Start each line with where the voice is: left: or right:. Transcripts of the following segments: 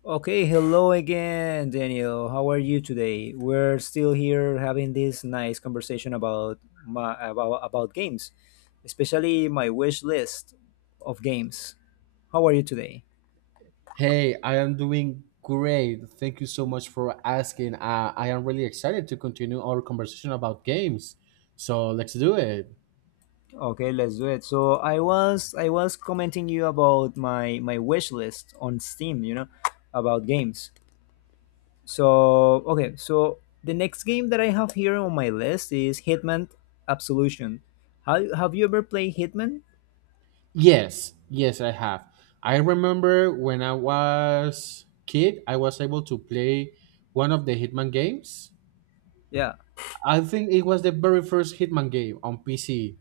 left: Okay, hello again, Daniel. How are you today? We're still here having this nice conversation about about games, especially my wish list of games. How are you today?
right: Hey, I am doing great. Thank you so much for asking. I am really excited to continue our conversation about games. So let's do it.
left: Okay, let's do it. So I was commenting you about my wish list on Steam, about games. So okay, so the next game that I have here on my list is Hitman Absolution. Have you ever played Hitman?
right: Yes, yes, I have. I remember when I was kid, I was able to play one of the Hitman games.
left: Yeah.
right: I think it was the very first Hitman game on PC.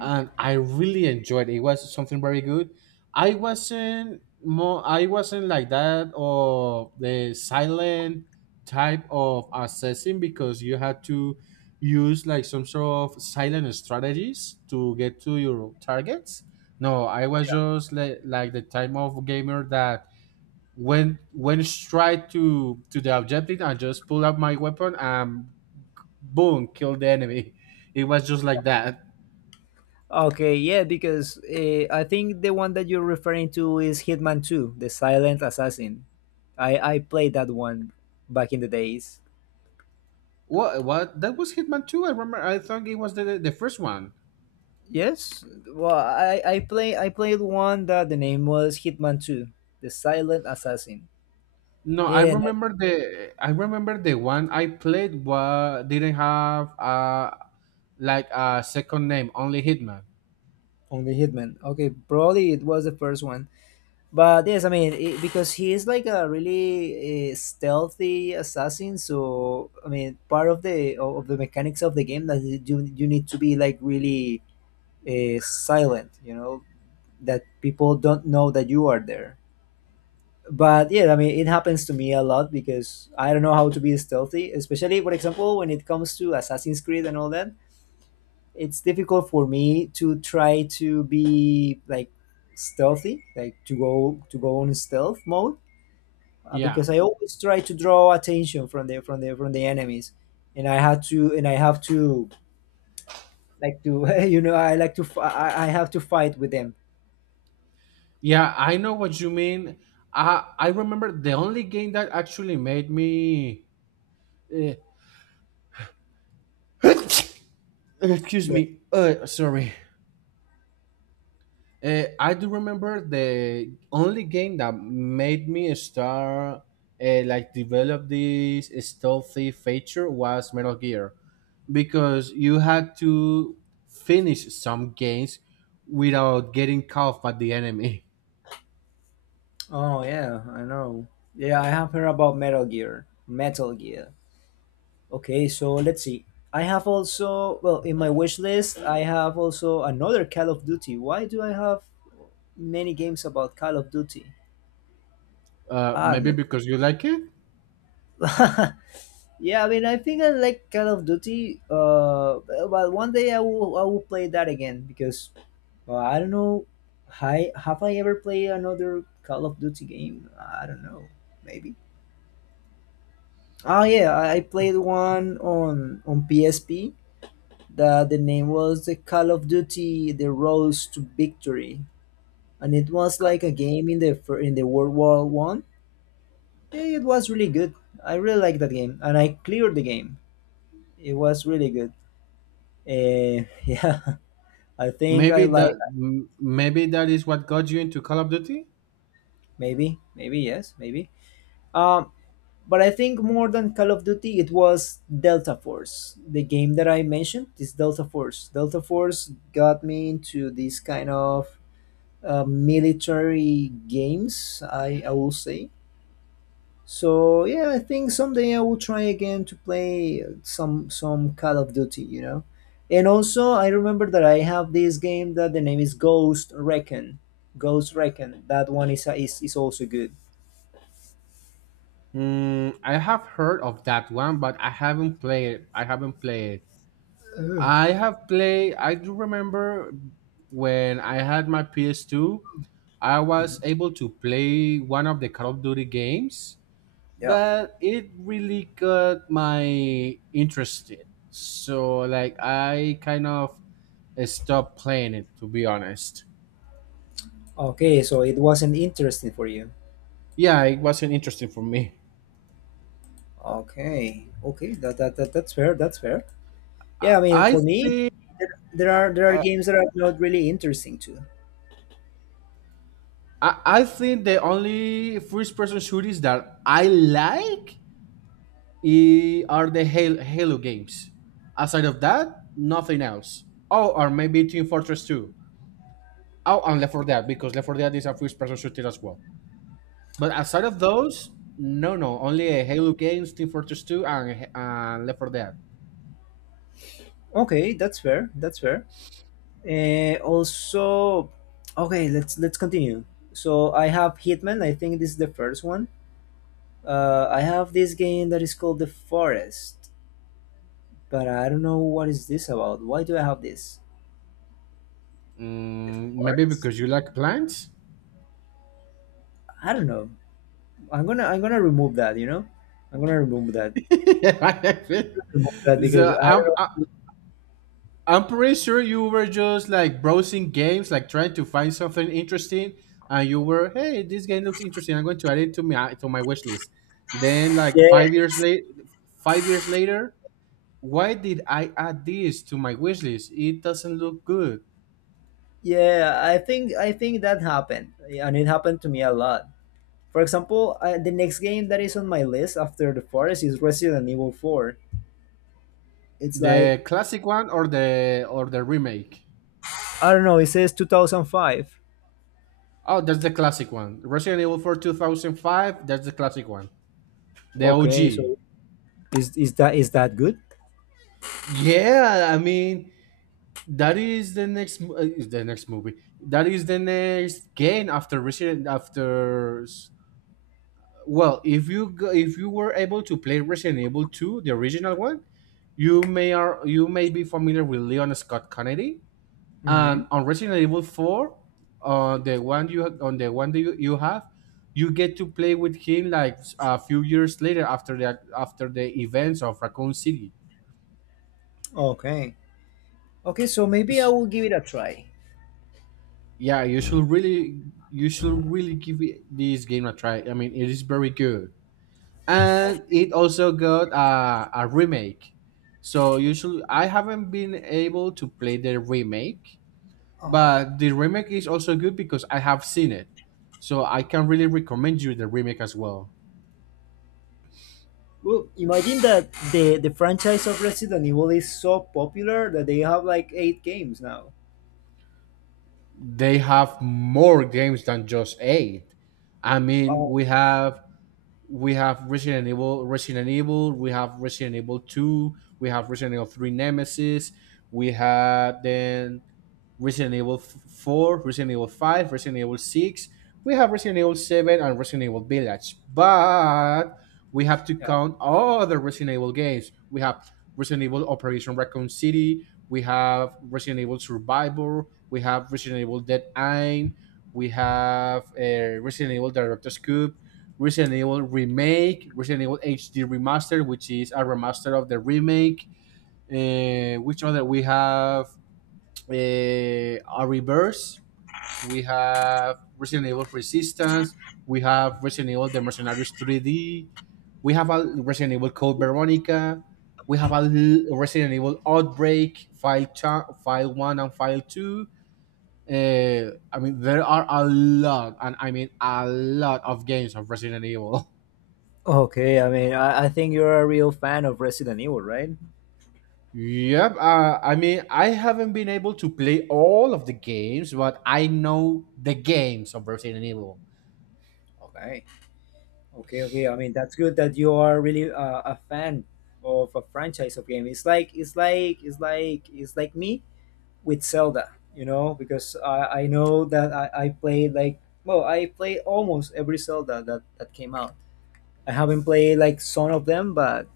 right: And I really enjoyed it. It was something very good. I wasn't like that or the silent type of assessing because you had to use like some sort of silent strategies to get to your targets. No, I was just like the type of gamer that went straight to the objective and just pull up my weapon and boom, kill the enemy. It was just like that.
left: Okay, yeah, because I think the one that you're referring to is Hitman 2, The Silent Assassin. I played that one back in the days.
right: What? What? That was Hitman Two. I remember. I thought it was the first one.
left: Yes, well, I played one that the name was Hitman 2, The Silent Assassin.
right: No, I
left: Yeah,
right: remember the. I remember the one I played. What didn't have like a second name. Only Hitman.
left: only Hitman. Okay, probably it was the first one. But yes, I mean, because he is like a really stealthy assassin. So I mean, part of the mechanics of the game that you need to be like really silent, that people don't know that you are there. But yeah, I mean, it happens to me a lot because I don't know how to be stealthy, especially for example when it comes to Assassin's Creed and all that. It's difficult for me to try to be like stealthy, like to go on stealth mode.
right: Yeah.
left: Because I always try to draw attention from the from the enemies, and I have to like to you know I like to fi- I have to fight with them.
right: Yeah, I know what you mean. I remember the only game that actually made me. Uh, excuse me. Sorry. I do remember the only game that made me start like develop this stealthy feature was Metal Gear because you had to finish some games without getting caught by the enemy.
left: Oh yeah, I know. Yeah, I have heard about Metal Gear. Metal Gear. Okay, so let's see. I have also, well, in my wish list, I have also another Call of Duty. Why do I have many games about Call of Duty? Ah,
right: Maybe
left: no.
right: because you like it.
left: Yeah, I mean, I think I like Call of Duty. But one day I will play that again because, well, I don't know. Hi, have I ever played another Call of Duty game? I don't know. Maybe. Oh yeah, I played one on PSP. That the name was the Call of Duty: The Road to Victory, and it was like a game in the World War I. It was really good. I really liked that game, and I cleared the game. It was really good. Yeah, I think I like,
right: Maybe that is what got you into Call of Duty.
left: maybe, maybe, yes, maybe. Um, But I think more than Call of Duty, it was Delta Force. The game that I mentioned is Delta Force. Delta Force got me into these kind of military games, I will say. So yeah, I think someday I will try again to play some Call of Duty. And also I remember that I have this game that the name is Ghost Recon. Ghost Recon. That one is also good.
right: Mm, I have heard of that one, but I haven't played. I haven't played.
left: Uh,
right: I have played. I do remember when I had my PS2, I was able to play one of the Call of Duty games,
left: yeah.
right: but it really got my interested. So like I kind of stopped playing it to be honest.
left: Okay, so it wasn't interesting for you.
right: Yeah, it wasn't interesting for me.
left: Okay, okay, that's fair. That's fair. Yeah, I mean,
right: I
left: for me,
right: think
left: there are games that are not really interesting too.
right: I think the only first person shooters that I like are the Halo games. Aside of that, nothing else. Oh, or maybe Team Fortress 2. Oh, and Left 4 Dead, because Left 4 Dead is a first-person shooter as well. But aside of those, no, no, only Halo games, Team Fortress 2, and Left 4 Dead.
left: Okay, that's fair. That's fair. Also, okay, let's continue. So I have Hitman. I think this is the first one. I have this game that is called The Forest, but I don't know what is this about. Why do I have this? The
right: Mm, maybe
left: Forest?
right: because you like plants?
left: I don't know. I'm gonna remove that. I'm gonna remove that. Remove that because
right: so
left: I
right: I'm,
left: don't know.
right: I'm pretty sure you were just like browsing games, like trying to find something interesting, and you were, hey, this game looks interesting. I'm going to add it to my wish list. Then,
left: Yeah,
right: 5 years later, why did I add this to my wish list? It doesn't look good.
left: yeah, I think that happened, yeah, and it happened to me a lot. For example, the next game that is on my list after the Forest is Resident Evil Four. It's like,
right: The classic one or the remake?
left: I don't know. It says 2005.
right: Oh, that's the classic one. Resident Evil 4 2005. That's the classic one. The
left: Okay,
right: OG.
left: so is that good?
right: Yeah, I mean, that is the next mo- is the next movie that is the next game after resident after s- well if you were able to play Resident Evil 2, the original one, you may are you may be familiar with Leon Scott Kennedy,
left: Hmm.
right: and on Resident Evil 4, on the one that you have, you get to play with him like a few years later after the events of Raccoon City.
left: Okay, okay. So maybe I will give it a try.
right: Yeah, you should really this game a try. I mean, it is very good, and it also got a remake. So you should. I haven't been able to play the remake,
left: Uh-huh.
right: but the remake is also good because I have seen it. So I can really recommend you the remake as well.
left: Well, imagine that the franchise of Resident Evil is so popular that they have like eight games now.
right: They have more games than just eight. I mean,
left: Oh.
right: we have Resident Evil, we have Resident Evil 2, we have Resident Evil 3 Nemesis, we have then Resident Evil 4, Resident Evil 5, Resident Evil 6. We have Resident Evil 7 and Resident Evil Village. But we have to count all the Resident Evil games. We have Resident Evil Operation Raccoon City. We have Resident Evil Survivor. We have Resident Evil Dead Eye. We have Resident Evil Director's Cube. Resident Evil Remake, Resident Evil HD Remaster, which is a remaster of the remake. Which other we have? uh, a reverse. We have Resident Evil Resistance. We have Resident Evil The Mercenaries 3D. We have a Resident Evil Code Veronica. We have a Resident Evil Outbreak File One and File Two. I mean, there are a lot, and I mean a lot of games of Resident Evil.
left: Okay, I mean, I think you're a real fan of Resident Evil, right?
right: Yep. I mean, I haven't been able to play all of the games, but I know the games of Resident Evil.
left: Okay. Okay, okay. I mean, that's good that you are really a fan of a franchise of game. It's like me with Zelda, because I know that I played, like, well, I played almost every Zelda that came out. I haven't played like some of them, but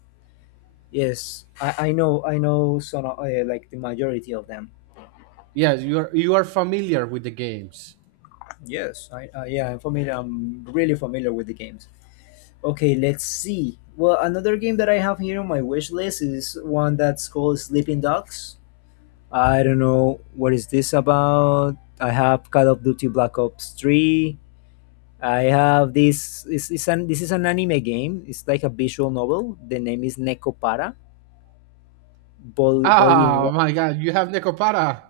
left: yes, I know some of, like the majority of them.
right: Yes, you are familiar with the games.
left: Yes, I yeah, I'm familiar. I'm really familiar with the games. Okay, let's see. Well, another game that I have here on my wish list is one that's called Sleeping Dogs. I don't know what is this about. I have Call of Duty Black Ops 3. I have this. This is an anime game. It's like a visual novel. The name is Nekopara Volume
right: Oh
left: 1.
right: my god, you have Necopara.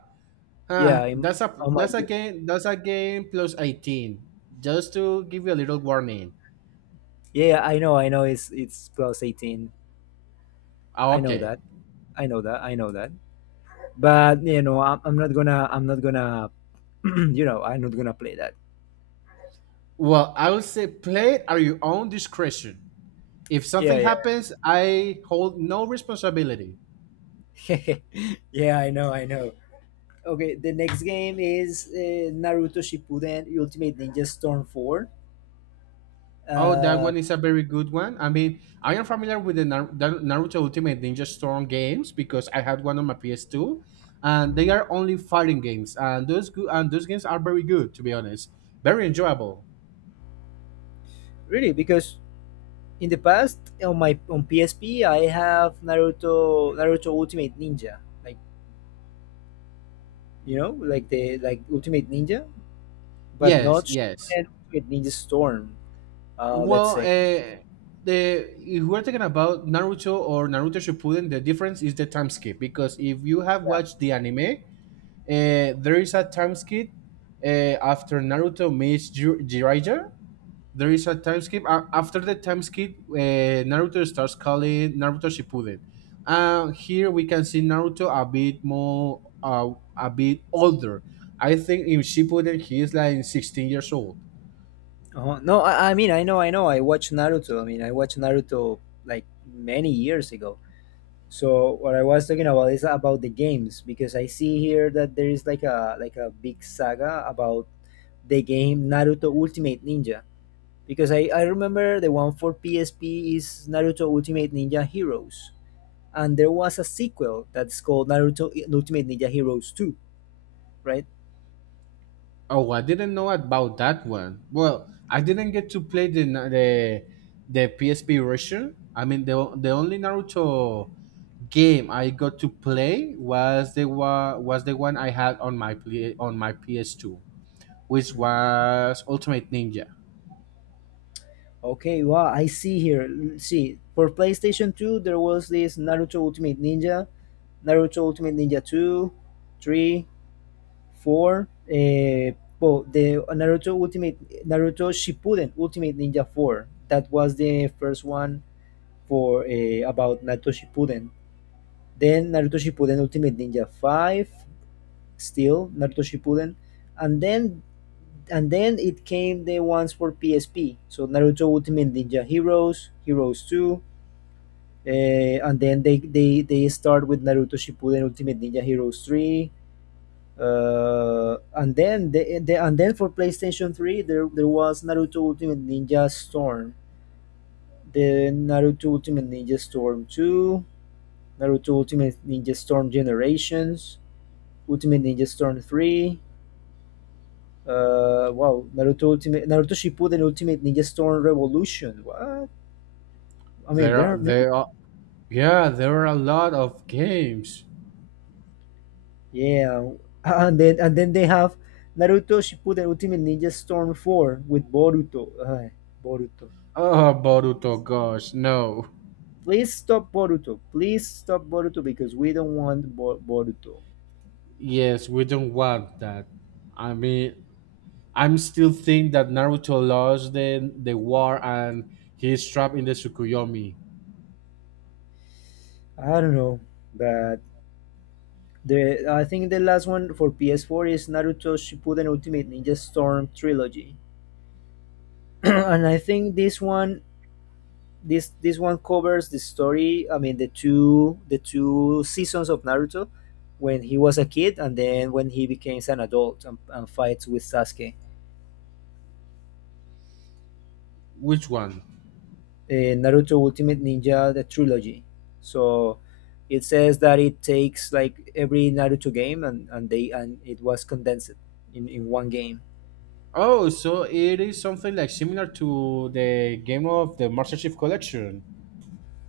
left: Yeah, I'm oh my
right: That's a
left: god.
right: game plus 18. Just to give you a little warning.
left: Yeah, yeah, I know it's plus 18.
right: Ah,
left: I know
right: okay.
left: that. I know that. I know that. But, I'm not gonna I'm not gonna play that.
right: Well, I would say play it at your own discretion. If something
left: Yeah,
right: happens, I hold no responsibility.
left: yeah. Yeah, I know. Okay, the next game is Naruto Shippuden Ultimate Ninja Storm 4.
right: Oh, that
left: Uh,
right: one is a very good one. I mean, I am familiar with the Naruto Ultimate Ninja Storm games because I had one on my PS2, and they are only fighting games, and those games are very good to be honest, very enjoyable.
left: Really, because in the past on PSP I have Naruto Ultimate Ninja, like, you know, like the like Ultimate Ninja, but not
right: Yes, yes.
left: Shippuden Ultimate Ninja Storm. Let's
right: Well,
left: say,
right: the If we're talking about Naruto or Naruto Shippuden, the difference is the time skip because if you have
left: yeah.
right: watched the anime, there is a time skip uh, after Naruto meets Jiraiya there is a time skip. After the time skip, Naruto starts calling Naruto Shippuden. Here we can see Naruto a bit more, a bit older. I think in Shippuden he is like 16 years old.
left: Uh-huh. No, I mean I know. I watched Naruto. I mean, I watched Naruto like many years ago. So what I was talking about is about the games because I see here that there is like a big saga about the game Naruto Ultimate Ninja, because I remember the one for PSP is Naruto Ultimate Ninja Heroes, and there was a sequel that's called Naruto Ultimate Ninja Heroes 2, right?
right: Oh, I didn't know about that one. Well, I didn't get to play the na- the PSP version. I mean, the only Naruto game I got to play was the one I had on my PS2, which
left: Mhm.
right: was Ultimate Ninja.
left: Okay, wow, I see here. See, for PlayStation 2 there was this Naruto Ultimate Ninja, Naruto Ultimate Ninja 2, 3, Four, well, the Naruto Shippuden Ultimate Ninja 4. That was the first one for about Naruto Shippuden. Then Naruto Shippuden Ultimate Ninja 5, still Naruto Shippuden, and then and then it came the ones for PSP. So Naruto Ultimate Ninja Heroes, Heroes 2, and then they start with Naruto Shippuden Ultimate Ninja Heroes 3, and then for PlayStation 3 there was Naruto Ultimate Ninja Storm, the Naruto Ultimate Ninja Storm 2, Naruto Ultimate Ninja Storm Generations, Ultimate Ninja Storm 3, wow, Naruto Shippuden Ultimate Ninja Storm Revolution, what? I mean there are many,
right: There are, yeah, there are a lot of games.
left: yeah, and then they have Naruto Shippuden Ultimate Ninja Storm 4 with Boruto. Ay, Boruto.
right: Oh, Boruto, gosh, no.
left: Please stop Boruto. Please stop Boruto because we don't want Boruto.
right: Yes, we don't want that. I mean, I'm still think that Naruto lost the war and he's trapped in the Tsukuyomi.
left: I don't know, but the I think the last one for PS4 is Naruto Shippuden Ultimate Ninja Storm Trilogy, and I think this one covers the story. I mean, the two seasons of Naruto, when he was a kid and then when he becomes an adult, and fights with Sasuke.
right: Which one?
left: Naruto Ultimate Ninja, the trilogy. So it says that it takes like every Naruto game, and it was condensed in one game.
right: Oh, so it is something like similar to the game of the Master Chief Collection.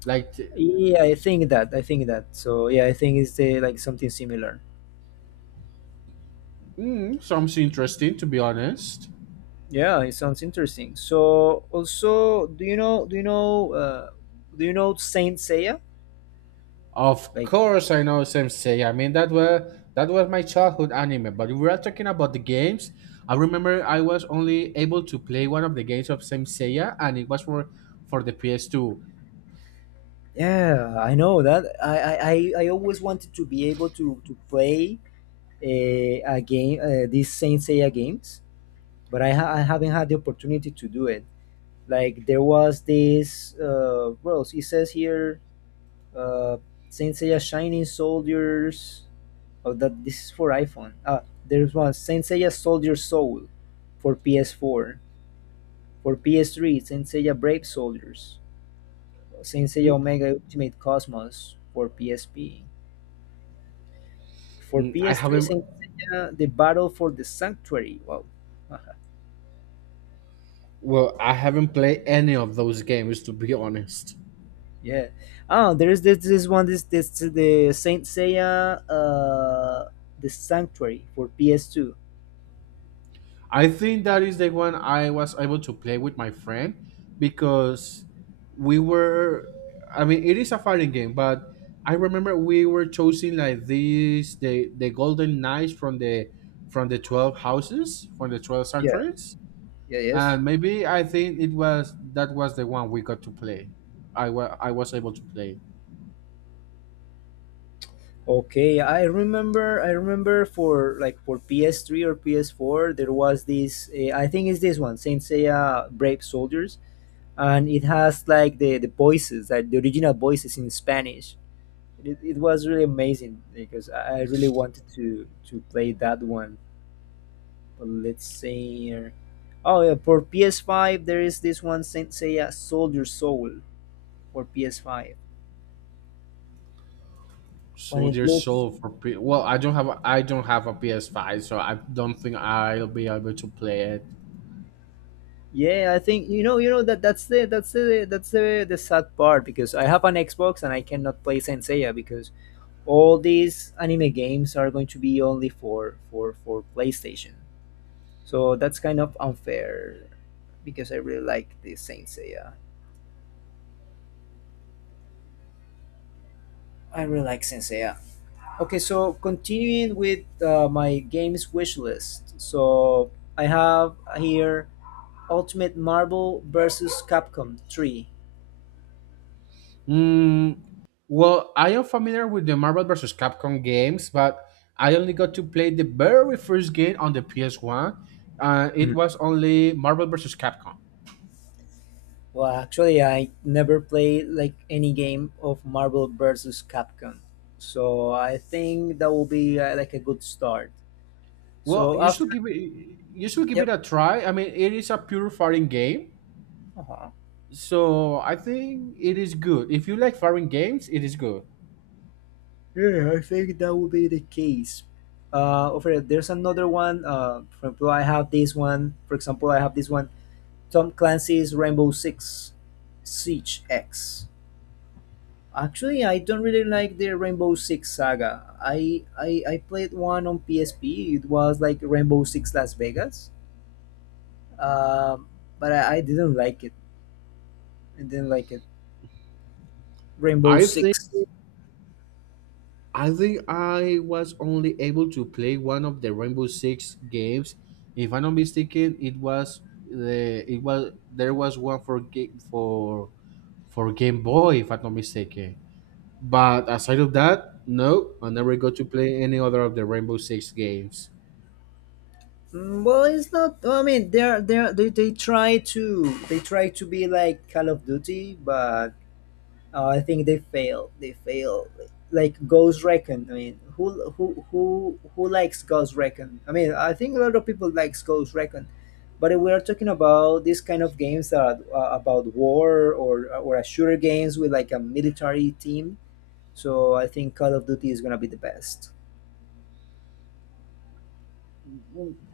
right: Like,
left: Yeah, I think that. I think that. So yeah, I think it's like something similar.
right: mm, sounds interesting to be honest.
left: Yeah, it sounds interesting. So also, do you know do you know do you know Saint Seiya?
right: Of
left: Like,
right: course, I know Sensei. I mean, that was my childhood anime. But if we are talking about the games, I remember I was only able to play one of the games of Sensei, and it was for the PS2.
left: yeah, I know that. I always wanted to be able to play a game, these Saint Seiya games, but I haven't had the opportunity to do it. Like, there was this, well, it says here, uh, Saint Seiya Shining Soldiers. Oh, that this is for iPhone. Ah, there's one Saint Seiya Soldier Soul for PS4. For PS3, Saint Seiya Brave Soldiers. Saint Seiya
right: Mm,
left: Omega Ultimate Cosmos for PSP. For
right: mm, I
left: PS3,
right: haven't
left: Saint Seiya The Battle for the Sanctuary. Wow.
right: Well, I haven't played any of those games to be honest.
left: Yeah. Oh, there is this this one this this the Saint Seiya, the Sanctuary for PS2.
right: I think that is the one I was able to play with my friend because we were. I mean, it is a fighting game, but I remember we were choosing like these the golden knights from the 12 houses from the 12
left: Yeah.
right: centuries,
left: Yeah. Yes.
right: and maybe I think it was that was the one we got to play. I was able to play
left: Okay, I remember for PS3 or PS4 there was this, I think it's this one, Saint Seiya Brave Soldiers, and it has like the voices, like the original voices in Spanish. It was really amazing because I really wanted to play that one, let's say oh yeah, for PS5 there is this one Saint Seiya Soldier Soul for PS5. But it
right: Soldier
left: looks,
right: Soul for well I don't have a PS5, so I don't think I'll be able to play it.
left: yeah, I think that's the the sad part because I have an Xbox and I cannot play Saint Seiya because all these anime games are going to be only for playstation so that's kind of unfair because I really like the Saint Seiya. I really like Saint Seiya. Okay, so continuing with my games wish list. So I have here Ultimate Marvel versus Capcom 3.
right: Mm, well, I am familiar with the Marvel versus Capcom games, but I only got to play the very first game on the PS1. It
left: Mm.
right: was only Marvel versus Capcom.
left: Well, actually, I never played like any game of Marvel versus Capcom, so I think that will be like a good start.
right: Well,
left: So after,
right: you should give
left: yep,
right: it a try. I mean, it is a pure fighting game,
left: uh-huh.
right: so I think it is good. If you like fighting games, it is good.
left: Yeah, I think that will be the case. Over there, there's another one. For example, I have this one. For example, I have this one. Tom Clancy's Rainbow Six Siege X. Actually, I don't really like the Rainbow Six saga. I played one on PSP. It was like Rainbow Six Las Vegas. Um but I didn't like it. I didn't like it. Rainbow
right: I think
left: Six.
right: I think I was only able to play one of the Rainbow Six games. If I'm not mistaken, it was the it was there was one for Game Boy, if I'm not mistaken. But aside of that, no, I never got to play any other of the Rainbow Six games.
left: Mm. Well, it's not. I mean, they try to be like Call of Duty, but I think they failed. They failed. Like Ghost Recon. I mean, who likes Ghost Recon? I mean, I think a lot of people likes Ghost Recon, but if we are talking about these kind of games that are about war or a shooter games with like a military team. So I think Call of Duty is gonna be the best,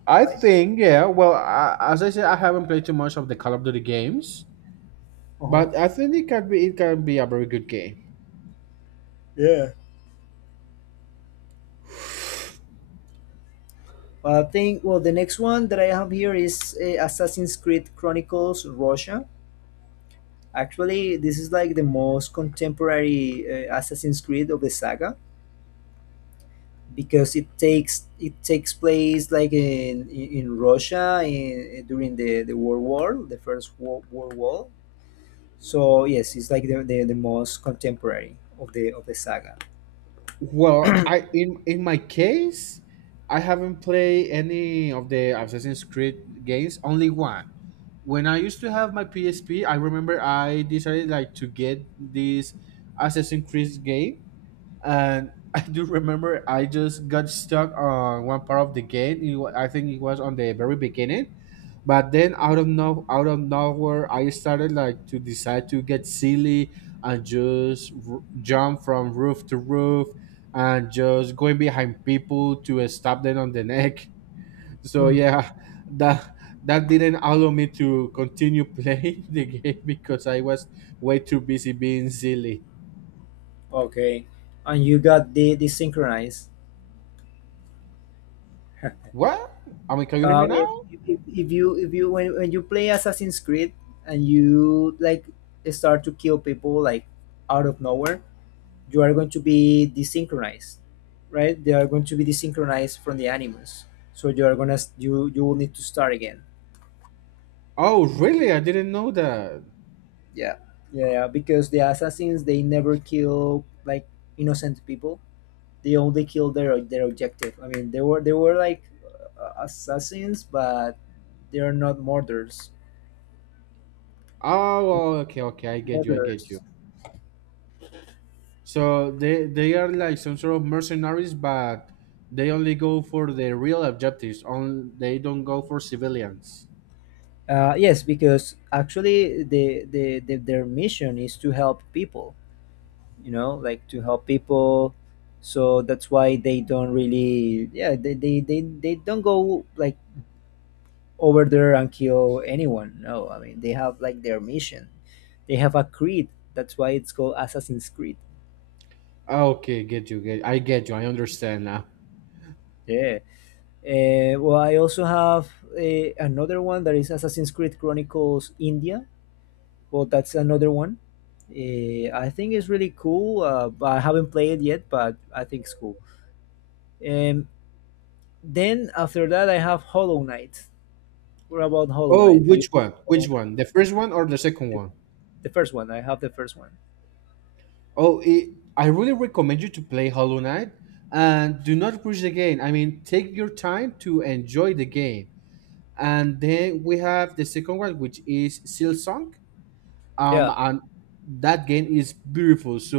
right: I
left: right?
right: think yeah. Well, as I said, I haven't played too much of the Call of Duty games,
left: Uh huh.
right: but I think it can be a very good game.
left: Yeah. Well, I think well the next one that I have here is Assassin's Creed Chronicles Russia. Actually, this is like the most contemporary Assassin's Creed of the saga because it takes place like in Russia in, during the First World War. So yes, it's like the most contemporary of the saga.
right: Well, I in my case, I haven't played any of the Assassin's Creed games. Only one. When I used to have my PSP, I remember I decided like to get this Assassin's Creed game, and I do remember I just got stuck on one part of the game. I think it was on the very beginning, but then out of no out of nowhere I started like to decide to get silly and jump from roof to roof and just going behind people to stab them on the neck so
left: Hmm.
right: yeah, that that didn't allow me to continue playing the game because I was way too busy being silly.
left: Okay, and you got the desynchronized.
right: What, I mean, can you hear
left: Uh,
right: me now?
left: if, if you when you play Assassin's Creed and you like start to kill people like out of nowhere, you are going to be desynchronized, right? They are going to be desynchronized from the animus, so you are gonna you will need to start again.
right: Oh really, I didn't know that.
left: Yeah. Yeah, because the assassins they never kill like innocent people, they only kill their objective. I mean, they were like assassins but they are not murderers.
right: Oh, well, okay, I get you, I get you.
left: Murderers.
right: So they are like some sort of mercenaries, but they only go for the real objectives. On they don't go for civilians.
left: Yes, because actually their mission is to help people, you know, like to help people. So that's why they don't really, yeah, they don't go like over there and kill anyone. No, I mean, they have like their mission, they have a creed. That's why it's called Assassin's Creed.
right: Ah, okay, get you. Get, I get you. I understand now.
left: Yeah. Well, I also have another one that is Assassin's Creed Chronicles India. Well, that's another one. I think it's really cool. But I haven't played it yet, but I think it's cool. Um, then after that, I have Hollow Knight. What about Hollow
right: Oh,
left: Knight? Do you
right: which
left: like
right: one?
left: Hollow
right: Which
left: Knight?
right: one? The first one or the second one?
left: The first one? I have the first one.
right: Oh, it, I really recommend you to play Hollow Knight and do not push the game. I mean, take your time to enjoy the game. And then we have the second one, which is Silsong. um
left: Yeah.
right: and that game is beautiful, so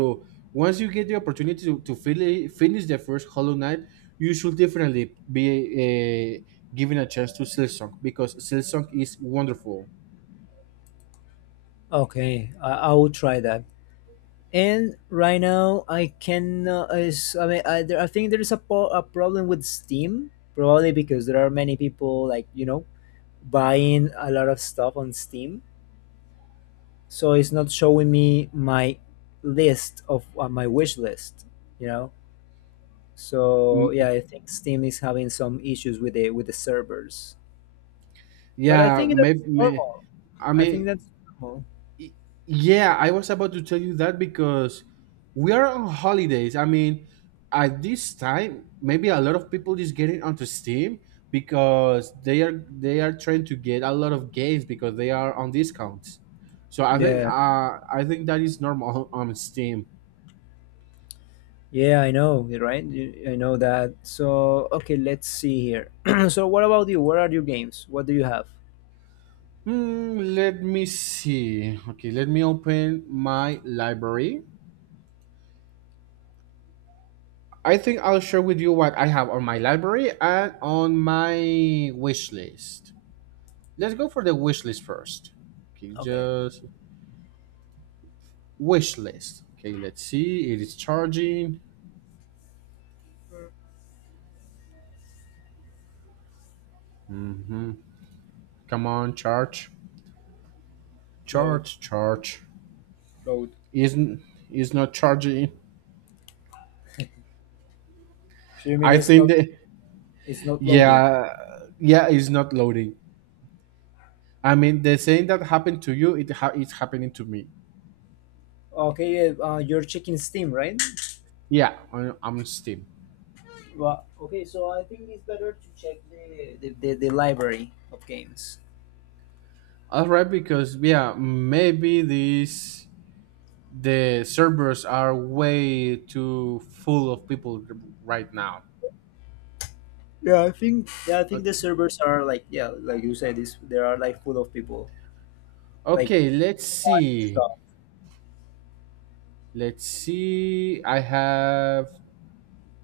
right: once you get the opportunity to, finish the first Hollow Knight, you should definitely be given a chance to Silsong because Silsong is wonderful.
left: Okay. I will try that. And right now, I cannot. I mean, I think there is a, a problem with Steam, probably because there are many people like you know buying a lot of stuff on Steam, so it's not showing me my list of my wish list. You know, so
right: Mm,
left: yeah, I think Steam is having some issues with the servers. But I
right: yeah
left: think
right: maybe,
left: that's normal.
right: I
left: I think
right: mean.
left: that's normal.
right: Yeah, I was about to tell you that because we are on holidays. I mean, at this time, maybe a lot of people is getting onto Steam because they are trying to get a lot of games because they are on discounts. So
left: Yeah.
right: I think that is normal on Steam.
left: Yeah, I know, you're right? You- I know that. So, okay, let's see here. So, what about you? What are your games? What do you have?
right: Hmm, let me see. Okay, let me open my library. I think I'll share with you what I have on my library and on my wish list. Let's go for the wish list first. Okay,
left: Okay.
right: just wish list. Okay, let's see. It is charging. Come on, charge,
left: Load,
right: charge, charge.
left: load.
right: Isn't, is not charging.
left: So you mean
right: I
left: it's
right: think
left: not,
right: that
left: it's not loading?
right: yeah, yeah, it's not loading. I mean, the same that happened to you, it's happening to me.
left: Okay, yeah, you're checking Steam, right?
right: Yeah, on Steam.
left: Well, okay, so I think it's better to check the library of games.
right: All right, because yeah, maybe these the servers are way too full of people right now.
left: Yeah, I think the
right: Ok,
left: servers are like yeah, like you said, this there are like full of people like
right: okay, let's see.
left: stuff.
right: Let's see. I have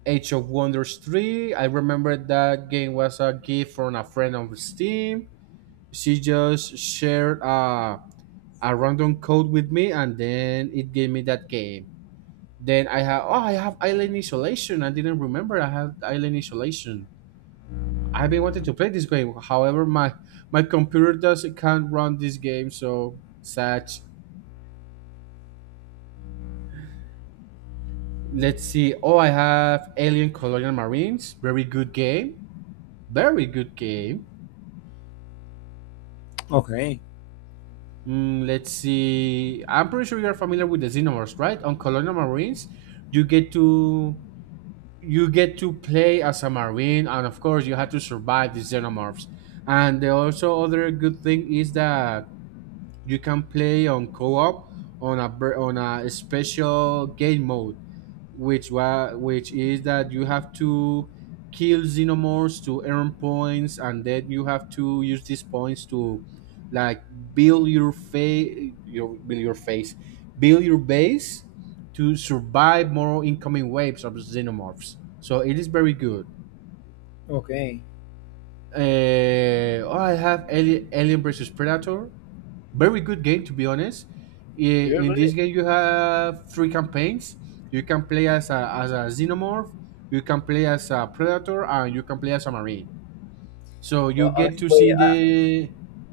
right: Age of Wonders 3. I remember that game was a gift from a friend on Steam. She just shared a random code with me and then it gave me that game. Then I have, oh, I have Island Isolation. I didn't remember I had Island Isolation. I've been wanting to play this game. However, my computer doesn't, can't run this game, so sad. Let's see. Oh, I have Alien Colonial Marines. Very good game. Very good game.
left: Okay.
right: Mm, let's see. I'm pretty sure you're familiar with the Xenomorphs, right? On Colonial Marines, you get to you get to play as a marine, and of course, you have to survive the Xenomorphs. And the also other good thing is that you can play on co-op on a special game mode, which is that you have to kill Xenomorphs to earn points and then you have to use these points to, like, build your face build your base to survive more incoming waves of Xenomorphs, so it is very good.
left: Okay,
right: Uh, oh, I have Alien, Alien versus Predator. Very good game, to be honest.
left: you're
right: In
left: good.
right: this game, you have three campaigns. You can play as a Xenomorph, you can play as a Predator, and you can play as a marine. So
left: Well,
right: you
left: I,
right: get to see
left: wait,
right: the,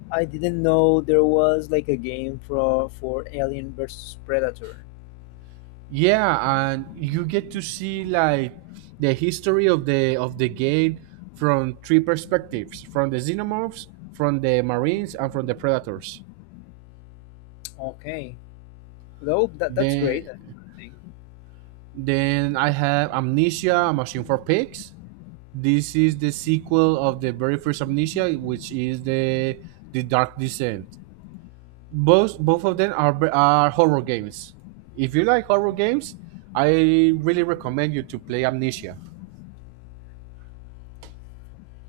left: I didn't know there was like a game for Alien versus Predator.
right: yeah, and you get to see like the history of the game from three perspectives: from the Xenomorphs, from the marines, and from the Predators.
left: Okay, no, that, that's great.
right: Then
left: I think.
right: then I have Amnesia, A Machine for Pigs. This is the sequel of the very first Amnesia, which is the Dark Descent. Both of them are horror games. If you like horror games, I really recommend you to play Amnesia.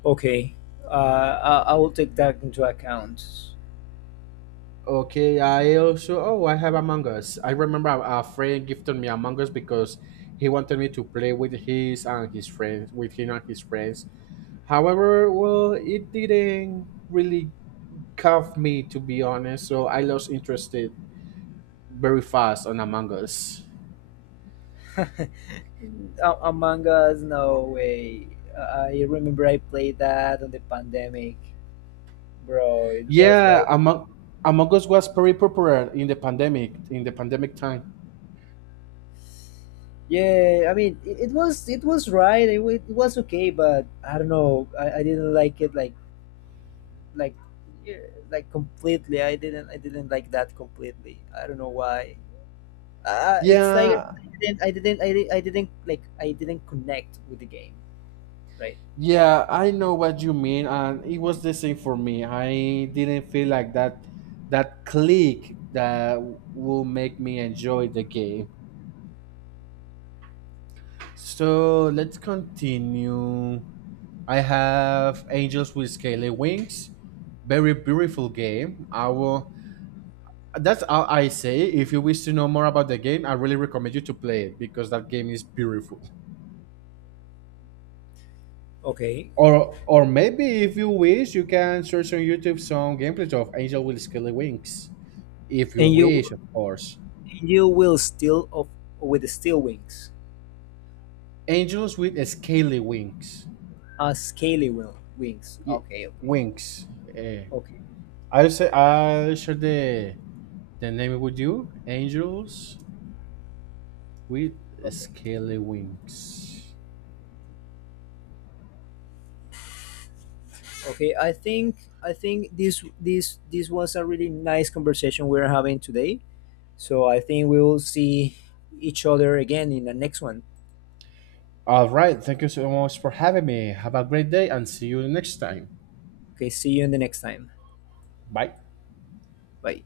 left: Okay, I will take that into account.
right: Okay, I also, oh, I have Among Us. I remember a friend gifted me Among Us because he wanted me to play with his and his friends with him and his friends. However, well, it didn't really cuff me, to be honest, so I lost interest very fast on Among Us.
left: A- Among Us, no way. I remember I played that on the pandemic, bro. It was
right: Yeah,
left: like,
right: Among Us was very popular in the pandemic, in the pandemic time.
left: yeah. I mean, it was it was right. It was okay, but I don't know. I didn't like it like yeah, like completely. I didn't like that completely. I don't know why. It's like
right: Yeah,
left: I didn't like I didn't connect with the game, right?
right: yeah, I know what you mean, and it was the same for me. I didn't feel like that that click that will make me enjoy the game. So let's continue. I have Angels with Scaly Wings. Very beautiful game. I will, that's how I say. If you wish to know more about the game, I really recommend you to play it because that game is beautiful.
left: Okay.
right: Or maybe if you wish, you can search on YouTube some gameplays of Angel with Scaly Wings. If you
left: And
right: wish,
left: you
right: of course.
left: and you will steal of with the steel wings.
right: Angels with Scaly Wings.
left: Scaly will wings.
right: Y-
left: Okay, okay.
right: Wings. Eh,
left: Okay.
right: I'll say, I'll share the name with you. Angels with
left: Okay.
right: Scaly Wings.
left: Okay. I think this was a really nice conversation we're having today. So I think we will see each other again in the next one.
right: All right. Thank you so much for having me. Have a great day and see you next time.
left: Okay, see you in the next time.
right: Bye.
left: Bye.